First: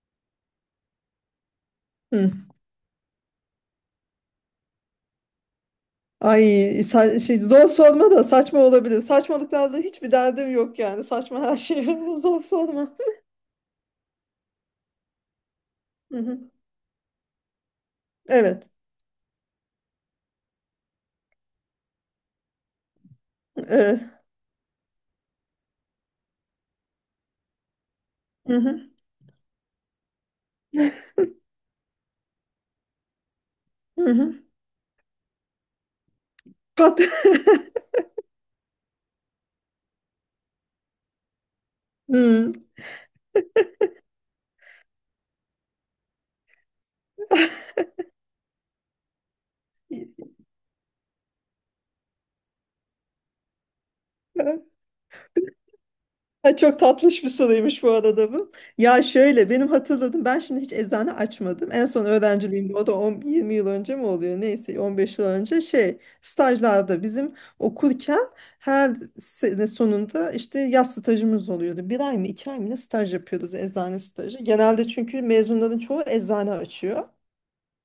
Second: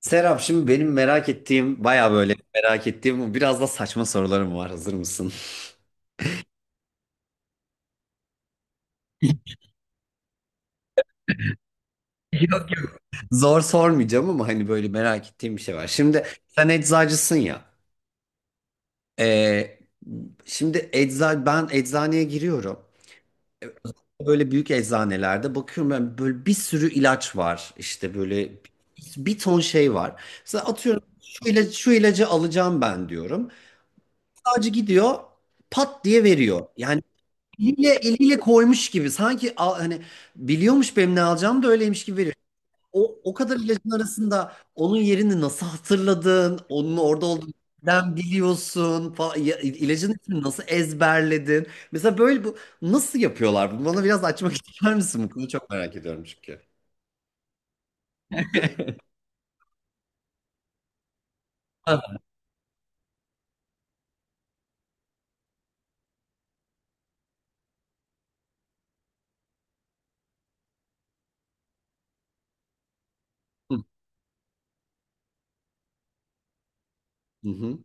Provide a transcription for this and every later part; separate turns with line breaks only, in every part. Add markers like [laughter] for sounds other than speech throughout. Serap şimdi benim merak ettiğim baya
Hı.
böyle merak ettiğim biraz da saçma sorularım var, hazır mısın?
Ay şey, zor sorma da saçma olabilir. Saçmalıklarla hiçbir derdim yok yani. Saçma her şey. [laughs] Zor sorma.
[laughs] Zor sormayacağım ama hani böyle merak ettiğim bir şey var.
Hı
Şimdi
hı.
sen eczacısın ya.
Evet.
Ee, şimdi ben eczaneye giriyorum. Ee,
Evet.
Böyle büyük eczanelerde bakıyorum, ben böyle bir sürü ilaç var. İşte böyle
Hı hı.
bir ton şey var. Mesela atıyorum,
[laughs]
şu ilacı, şu ilacı alacağım ben diyorum.
Hı hı.
Sadece gidiyor pat diye veriyor.
Kat.
Yani eliyle, eliyle koymuş gibi. Sanki hani biliyormuş benim ne alacağımı da öyleymiş gibi veriyor.
[laughs]
O kadar ilacın arasında onun yerini nasıl hatırladın? Onun orada olduğunu nereden biliyorsun falan. Ya, ilacın ismini nasıl ezberledin? Mesela böyle bu nasıl yapıyorlar? Bunu bana biraz açmak [laughs]
Hı.
ister misin? Bu konuyu çok merak ediyorum
Ha,
çünkü.
çok tatlış bir soruymuş bu arada bu. Ya şöyle benim hatırladım ben şimdi hiç eczane açmadım. En son öğrenciliğimde o da 10, 20 yıl önce mi oluyor neyse 15 yıl önce şey stajlarda bizim okurken her sene sonunda işte yaz stajımız oluyordu. Bir ay mı iki ay mı ne staj yapıyoruz eczane
[laughs]
stajı. Genelde çünkü mezunların çoğu eczane açıyor.
Hı hı.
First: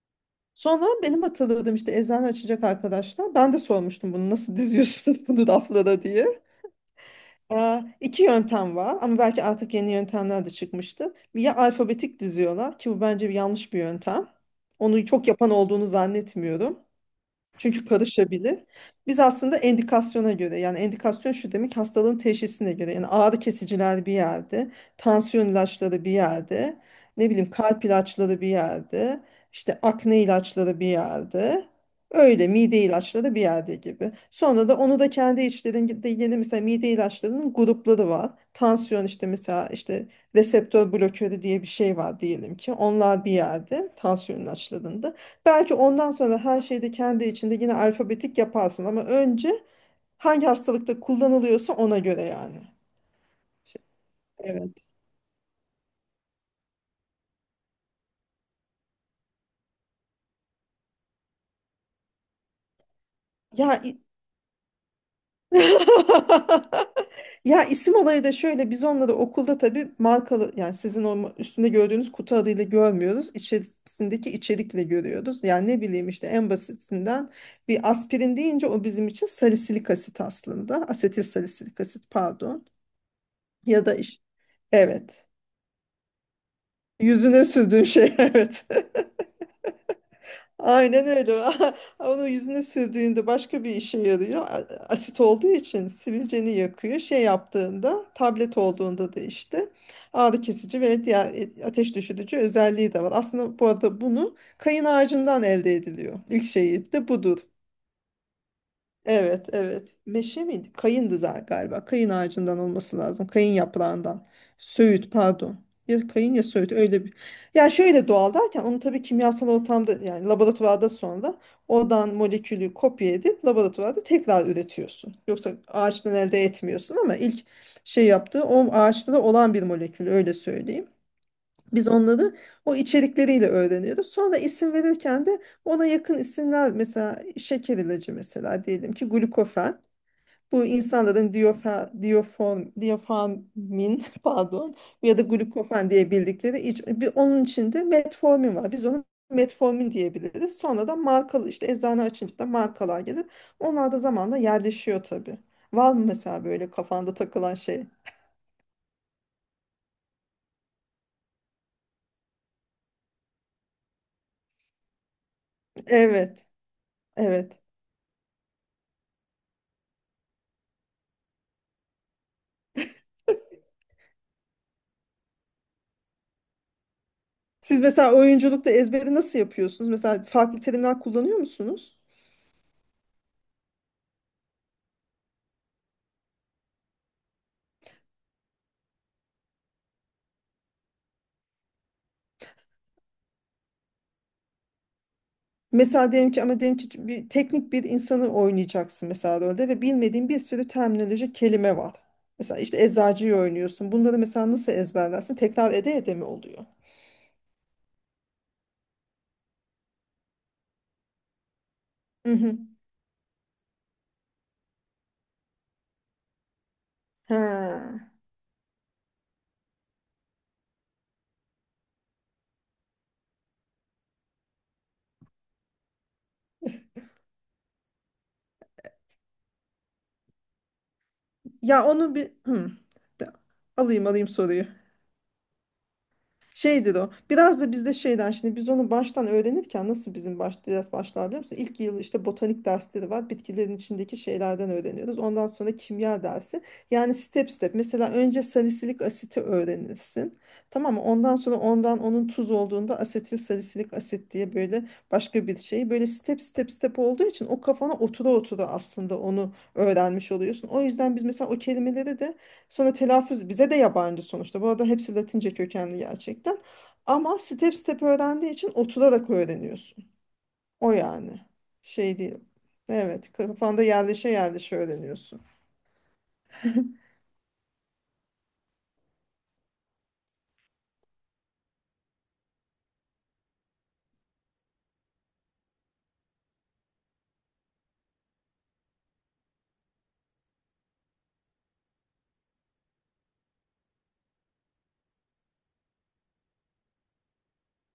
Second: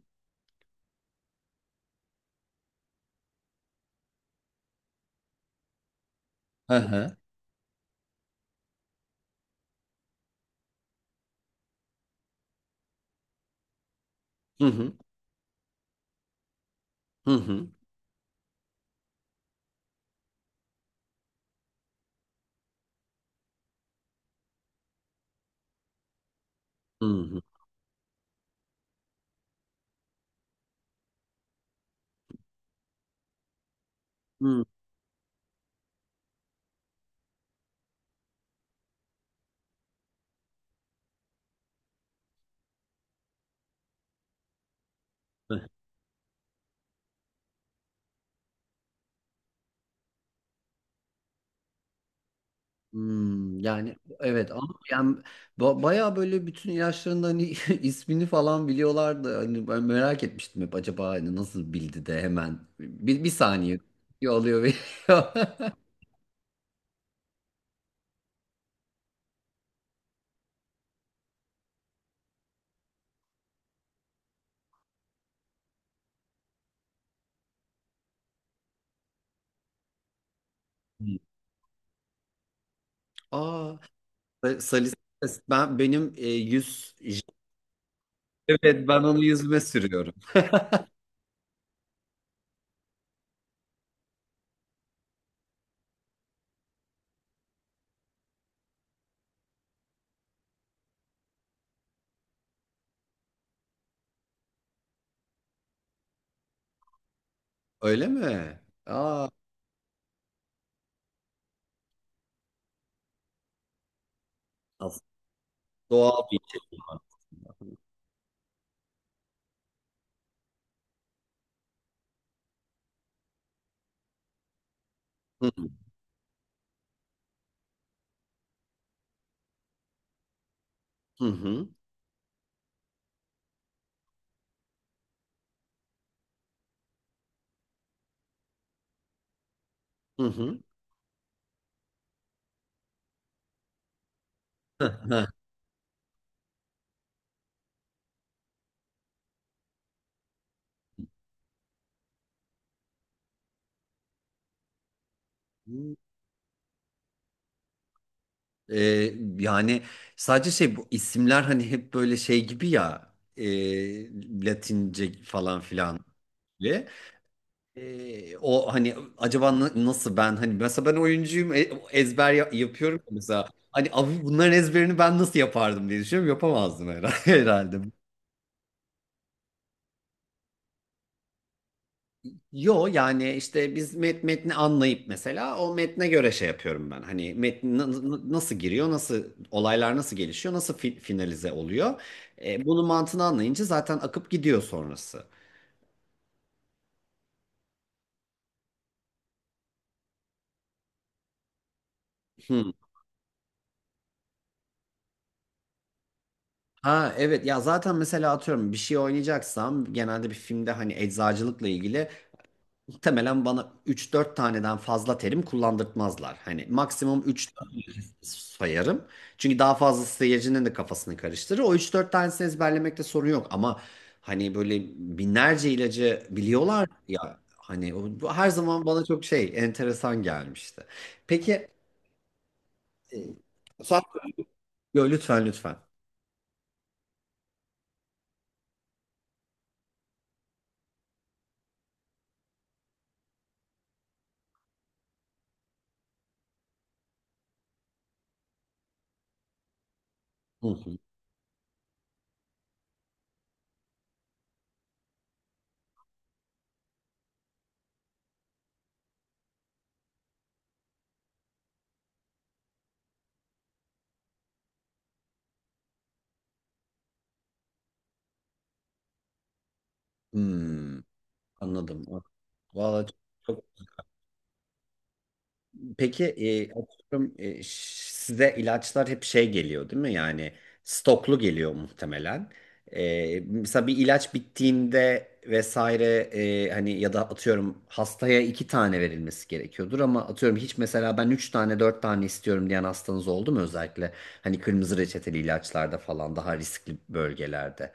Sonra benim hatırladığım işte eczane açacak arkadaşlar. Ben de sormuştum bunu nasıl diziyorsunuz [laughs] bunu raflara diye.
Hı hı.
İki yöntem var ama belki artık yeni yöntemler de çıkmıştı. Ya alfabetik diziyorlar ki bu bence bir yanlış bir yöntem.
Hı hı.
Onu çok yapan olduğunu zannetmiyorum.
Hı hı.
Çünkü karışabilir. Biz aslında endikasyona göre yani endikasyon şu demek hastalığın teşhisine göre yani ağrı kesiciler bir yerde, tansiyon ilaçları bir yerde,
Hı
ne
hı.
bileyim kalp ilaçları bir yerde, işte akne ilaçları bir yerde. Öyle mide ilaçları bir yerde gibi.
Hı
Sonra da onu da kendi içlerinde yeni mesela mide ilaçlarının grupları var. Tansiyon işte mesela işte reseptör blokörü diye bir şey var diyelim ki. Onlar bir yerde tansiyon ilaçlarında.
hı.
Belki ondan sonra her şeyi de kendi içinde yine alfabetik yaparsın ama önce hangi hastalıkta kullanılıyorsa ona göre yani.
Hmm, yani evet ama
Evet.
yani bayağı böyle bütün ilaçların da hani [laughs] ismini falan biliyorlardı. Hani ben merak etmiştim hep acaba hani nasıl bildi de hemen bir saniye
Ya i-
[laughs] diyor, alıyor veriyor. [laughs]
[laughs] Ya isim olayı da şöyle biz onları okulda tabii markalı yani sizin o üstünde gördüğünüz kutu adıyla görmüyoruz. İçerisindeki içerikle görüyoruz. Yani ne bileyim işte en basitinden bir aspirin deyince o bizim için salisilik asit aslında.
Hmm.
Asetil salisilik asit pardon.
Aa,
Ya da işte
salisi
evet.
ben benim yüz
Yüzüne sürdüğün şey [laughs] evet.
evet, ben onu yüzüme sürüyorum.
Aynen öyle. [laughs] Onu yüzüne sürdüğünde başka bir işe yarıyor. Asit olduğu için sivilceni yakıyor. Şey yaptığında, tablet olduğunda da işte ağrı kesici ve diğer ateş düşürücü özelliği de var. Aslında bu arada bunu kayın ağacından elde ediliyor. İlk şeyi de budur.
Öyle mi? Aa,
Evet, evet. Meşe miydi? Kayındı galiba. Kayın ağacından olması lazım. Kayın yaprağından.
aslında
Söğüt, pardon. Ya
doğal
kayın
bir.
ya söğüt öyle bir. Yani şöyle doğal derken onu tabii kimyasal ortamda yani laboratuvarda sonra oradan molekülü kopya edip laboratuvarda tekrar üretiyorsun.
Hı
Yoksa ağaçtan elde etmiyorsun ama ilk şey yaptığı o ağaçta da olan bir molekül öyle söyleyeyim.
hı
Biz onları o içerikleriyle öğreniyoruz. Sonra isim verirken de ona yakın isimler mesela şeker ilacı mesela diyelim ki glukofen.
hı hı.
Bu insanların diyofer, diyoform, diyoformin [laughs] pardon ya da
Hı.
glukofen diye bildikleri onun içinde metformin var. Biz onu metformin diyebiliriz. Sonra da markalı işte eczane açınca da markalar gelir. Onlar da zamanla yerleşiyor tabii. Var
Hı. [laughs]
mı mesela böyle kafanda takılan şey?
Yani sadece şey bu isimler hani hep böyle şey gibi ya Latince falan filan
Evet.
ve
Evet.
o hani acaba nasıl ben hani mesela ben oyuncuyum ezber yapıyorum ya, mesela hani abi bunların ezberini ben nasıl yapardım diye düşünüyorum, yapamazdım herhalde, [laughs]
Siz
herhalde.
mesela oyunculukta ezberi nasıl yapıyorsunuz? Mesela farklı terimler kullanıyor musunuz?
Yo yani işte biz metni anlayıp mesela o metne göre şey yapıyorum ben. Hani metni nasıl giriyor, nasıl olaylar nasıl gelişiyor, nasıl finalize oluyor. Bunun mantığını anlayınca zaten akıp gidiyor sonrası.
Mesela diyelim ki ama diyelim ki bir teknik bir insanı oynayacaksın mesela rolde ve bilmediğin bir sürü terminoloji kelime var. Mesela
Hı.
işte eczacıyı oynuyorsun. Bunları mesela nasıl ezberlersin? Tekrar ede ede mi oluyor?
Ha, evet, ya zaten mesela atıyorum bir şey oynayacaksam genelde bir filmde hani eczacılıkla ilgili
Hı hı.
muhtemelen bana üç dört taneden fazla terim kullandırtmazlar. Hani maksimum üç
Ha.
sayarım. Çünkü daha fazlası seyircinin de kafasını karıştırır. O üç dört tanesini ezberlemekte sorun yok ama hani böyle binlerce ilacı biliyorlar ya, hani o, bu her zaman bana çok şey enteresan gelmişti. Peki,
Ya onu bir hı. De-
e, Suat,
alayım alayım soruyu.
yo, lütfen lütfen.
Şeydir o. Biraz da bizde şeyden şimdi biz onu baştan öğrenirken nasıl bizim biraz başlar biliyor musun? İlk yıl işte botanik dersleri var. Bitkilerin içindeki şeylerden öğreniyoruz. Ondan sonra kimya dersi. Yani step step. Mesela önce salisilik asiti öğrenirsin.
Hı
Tamam
hı.
mı? Ondan sonra onun tuz olduğunda asetil salisilik asit diye böyle başka bir şey. Böyle step step step olduğu için o kafana otura otura aslında onu öğrenmiş oluyorsun. O yüzden biz mesela o kelimeleri de. Sonra telaffuz bize de yabancı sonuçta. Bu arada hepsi Latince kökenli gerçekten. Ama step step öğrendiği için oturarak öğreniyorsun. O
Hmm,
yani.
anladım.
Şey değil.
Vallahi
Evet,
çok...
kafanda yerleşe yerleşe öğreniyorsun.
Peki, atıyorum, size ilaçlar hep şey geliyor değil mi? Yani stoklu geliyor muhtemelen. Mesela bir ilaç bittiğinde vesaire hani ya da atıyorum hastaya iki tane verilmesi gerekiyordur ama atıyorum hiç mesela ben üç tane dört tane istiyorum diyen hastanız oldu mu, özellikle hani kırmızı reçeteli ilaçlarda falan daha riskli bölgelerde.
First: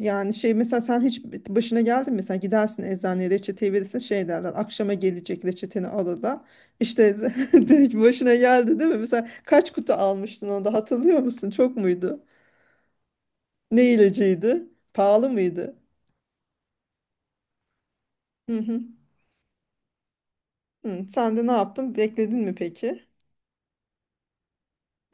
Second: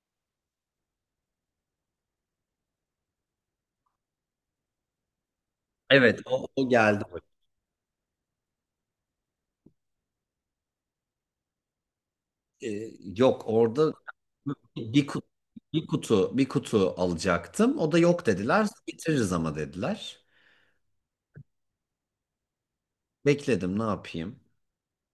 Yani şey mesela sen hiç başına geldi mi? Mesela gidersin eczaneye reçeteyi verirsin şey derler. Akşama gelecek reçeteni
Evet,
alırlar.
o geldi.
İşte [laughs] direkt başına geldi değil mi? Mesela kaç kutu almıştın onu da hatırlıyor musun? Çok muydu?
Ee, yok orada
Ne ilacıydı?
bir kutu,
Pahalı mıydı?
bir kutu alacaktım. O da yok
Hı
dediler.
hı.
Getiririz ama dediler.
Hı, sen de ne yaptın? Bekledin mi peki?
Bekledim, ne yapayım.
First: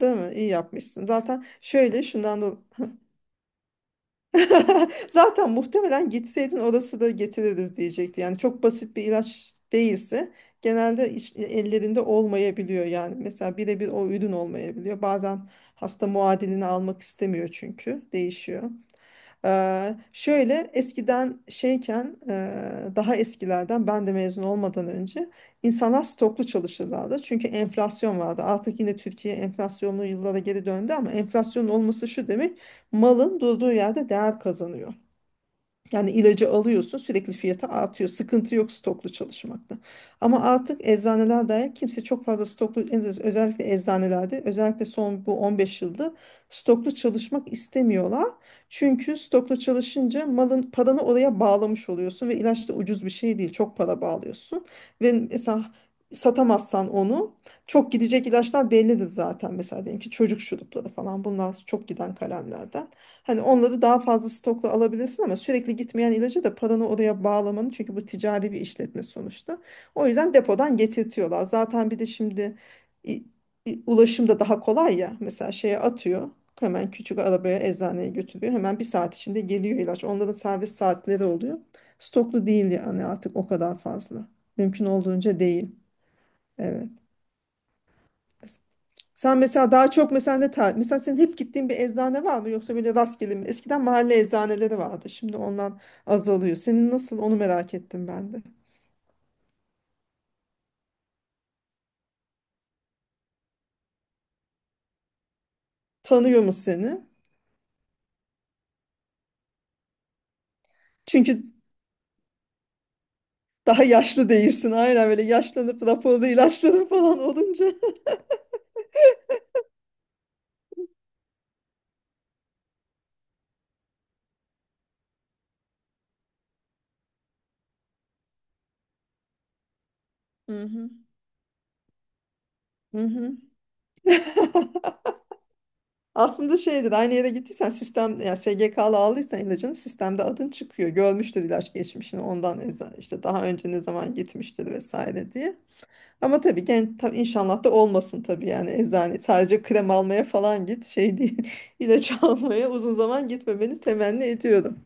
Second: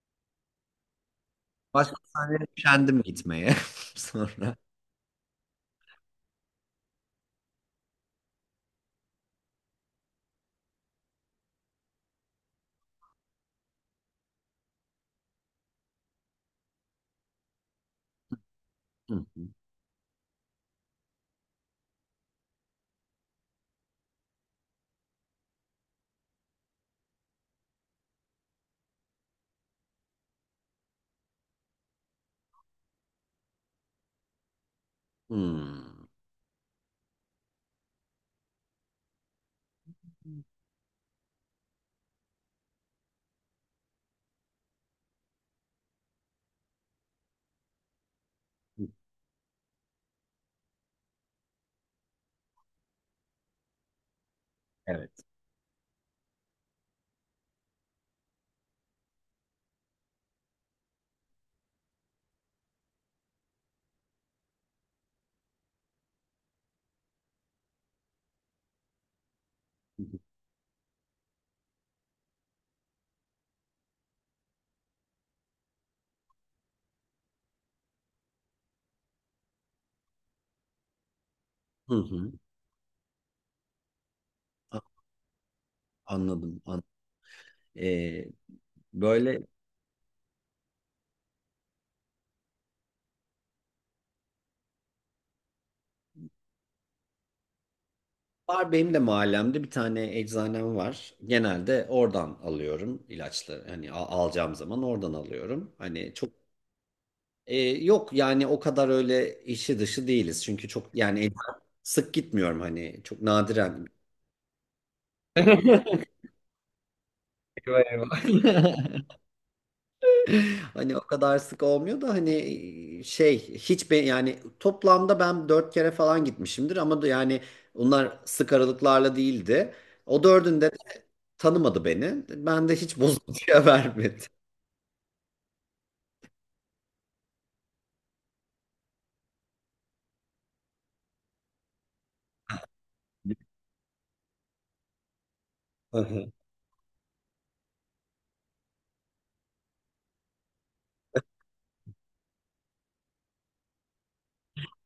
Değil mi? İyi yapmışsın. Zaten
Başka
şöyle şundan
sahneye
da.
kendim gitmeye [laughs] sonra.
[laughs] Zaten muhtemelen gitseydin orası da getiririz diyecekti. Yani çok basit bir ilaç değilse genelde ellerinde olmayabiliyor yani. Mesela birebir o ürün olmayabiliyor. Bazen hasta muadilini almak istemiyor çünkü değişiyor.
Hı hı.
Şöyle eskiden şeyken daha eskilerden ben de mezun olmadan önce insanlar stoklu çalışırlardı. Çünkü enflasyon vardı. Artık yine Türkiye enflasyonlu yıllara geri döndü ama enflasyonun olması şu demek malın durduğu yerde değer kazanıyor.
Hmm.
Yani ilacı alıyorsun sürekli fiyatı artıyor. Sıkıntı yok stoklu çalışmakta. Ama artık eczaneler dair kimse çok fazla stoklu özellikle eczanelerde özellikle son bu 15 yılda stoklu çalışmak istemiyorlar. Çünkü stoklu çalışınca malın paranı oraya bağlamış oluyorsun ve ilaç da ucuz bir şey değil. Çok para bağlıyorsun ve
Evet.
mesela satamazsan onu çok gidecek ilaçlar bellidir zaten. Mesela diyelim ki çocuk şurupları falan bunlar çok giden kalemlerden. Hani onları daha fazla stokla alabilirsin ama sürekli gitmeyen ilacı da paranı oraya bağlamanın çünkü bu ticari bir işletme sonuçta. O yüzden depodan getirtiyorlar. Zaten bir de şimdi i- ulaşım da daha kolay ya. Mesela şeye atıyor. Hemen küçük arabaya eczaneye götürüyor. Hemen bir saat içinde geliyor ilaç. Onların servis saatleri oluyor.
Hı hı.
Stoklu değil yani artık o kadar fazla.
A-
Mümkün olduğunca değil.
Anladım.
Evet.
Ee,
Sen
böyle
mesela daha çok mesela mesela senin hep gittiğin bir eczane var mı yoksa böyle rastgele mi? Eskiden mahalle eczaneleri vardı. Şimdi ondan azalıyor. Senin nasıl onu merak ettim ben de.
var benim de mahallemde bir tane eczanem var. Genelde oradan alıyorum ilaçları. Hani alacağım zaman oradan alıyorum. Hani çok...
Tanıyor mu seni?
Ee, yok yani o kadar öyle işi dışı değiliz. Çünkü çok yani
Çünkü
sık gitmiyorum hani çok
daha
nadiren.
yaşlı değilsin. Aynen böyle yaşlanıp
[laughs]
raporlu ilaçlanıp falan olunca.
Eyvah eyvah.
[laughs]
Hani o kadar sık olmuyor da hani şey hiç be, yani toplamda ben dört kere falan gitmişimdir ama da yani bunlar sık aralıklarla değildi. O
Hı
dördünde de
hı.
tanımadı beni. Ben de hiç
Hı hı.
bozuntuya [laughs] vermedi.
[laughs] Aslında şeydir aynı yere gittiysen sistem yani SGK'lı aldıysan ilacını sistemde adın çıkıyor. Görmüştür ilaç geçmişini ondan işte daha önce ne zaman gitmiştir vesaire diye. Ama tabii genç tabii inşallah da olmasın tabii yani eczane sadece krem almaya falan git şey değil [laughs] ilaç almaya uzun zaman gitmemeni temenni ediyorum.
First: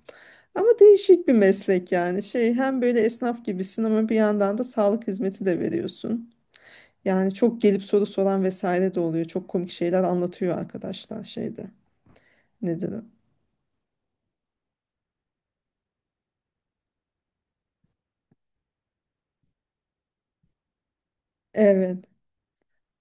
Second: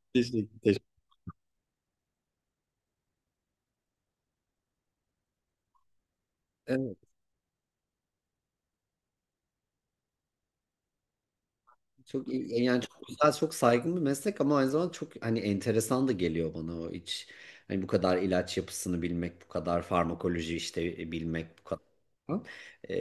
Ama
Teşekkür,
değişik bir meslek yani şey hem böyle esnaf gibisin ama bir yandan da sağlık hizmeti de veriyorsun.
teşekkür.
Yani çok gelip soru soran vesaire de oluyor. Çok komik şeyler anlatıyor arkadaşlar şeyde.
Çok yani
Nedir o?
çok güzel, çok saygın bir meslek ama aynı zamanda çok hani enteresan da geliyor bana o iç. Hani bu kadar ilaç yapısını bilmek, bu kadar farmakoloji işte bilmek, bu kadar.
Evet.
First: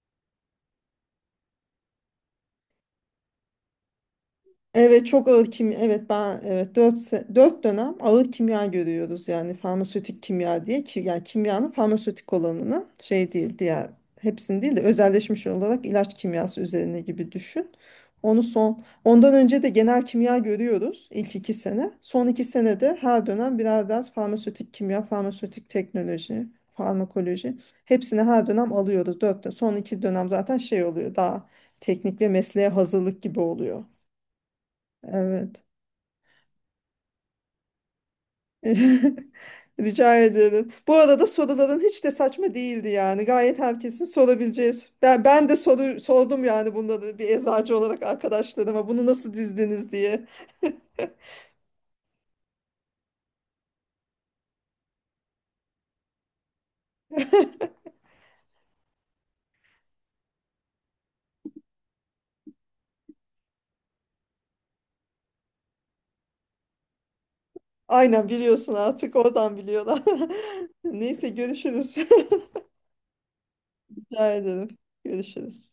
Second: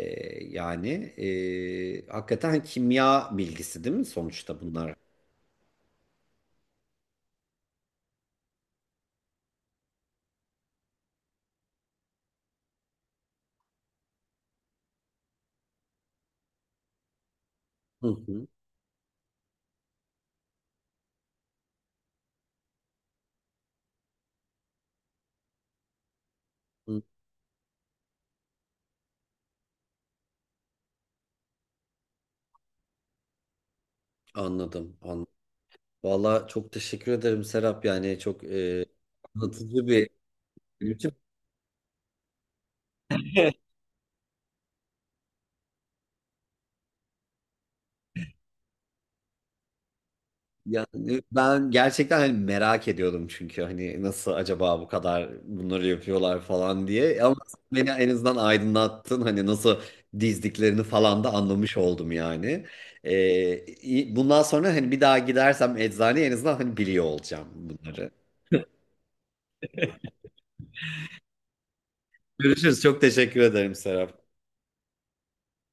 Yani hakikaten hani, kimya bilgisi değil mi sonuçta bunlar?
Evet çok ağır kimya. Evet ben evet 4 4 dönem ağır kimya görüyoruz yani farmasötik kimya diye ki yani kimyanın farmasötik olanını şey değil diğer hepsini değil de özelleşmiş olarak ilaç kimyası üzerine gibi düşün.
Hı
Onu
hı,
son ondan önce de genel kimya görüyoruz ilk iki sene. Son iki senede her dönem birer ders farmasötik kimya, farmasötik teknoloji,
hı.
farmakoloji hepsini her dönem alıyoruz. Son iki dönem zaten şey oluyor daha teknik ve mesleğe hazırlık gibi oluyor.
Anladım, anladım.
Evet.
Valla çok teşekkür ederim Serap yani çok
[laughs]
anlatıcı bir
Rica ederim. Bu
bütün.
arada soruların hiç de saçma değildi yani. Gayet herkesin sorabileceği. Ben de sordum yani bunları bir eczacı olarak arkadaşlarıma bunu nasıl dizdiniz diye.
Yani ben gerçekten hani merak ediyordum çünkü hani nasıl acaba bu kadar bunları yapıyorlar falan diye ama beni en azından aydınlattın hani nasıl dizdiklerini falan da anlamış oldum yani. Bundan sonra hani bir daha gidersem eczaneye en azından hani biliyor olacağım bunları.
Aynen biliyorsun artık oradan biliyorlar. [laughs] Neyse görüşürüz. [laughs]
Görüşürüz. Çok teşekkür ederim Serap.
Rica ederim. Görüşürüz.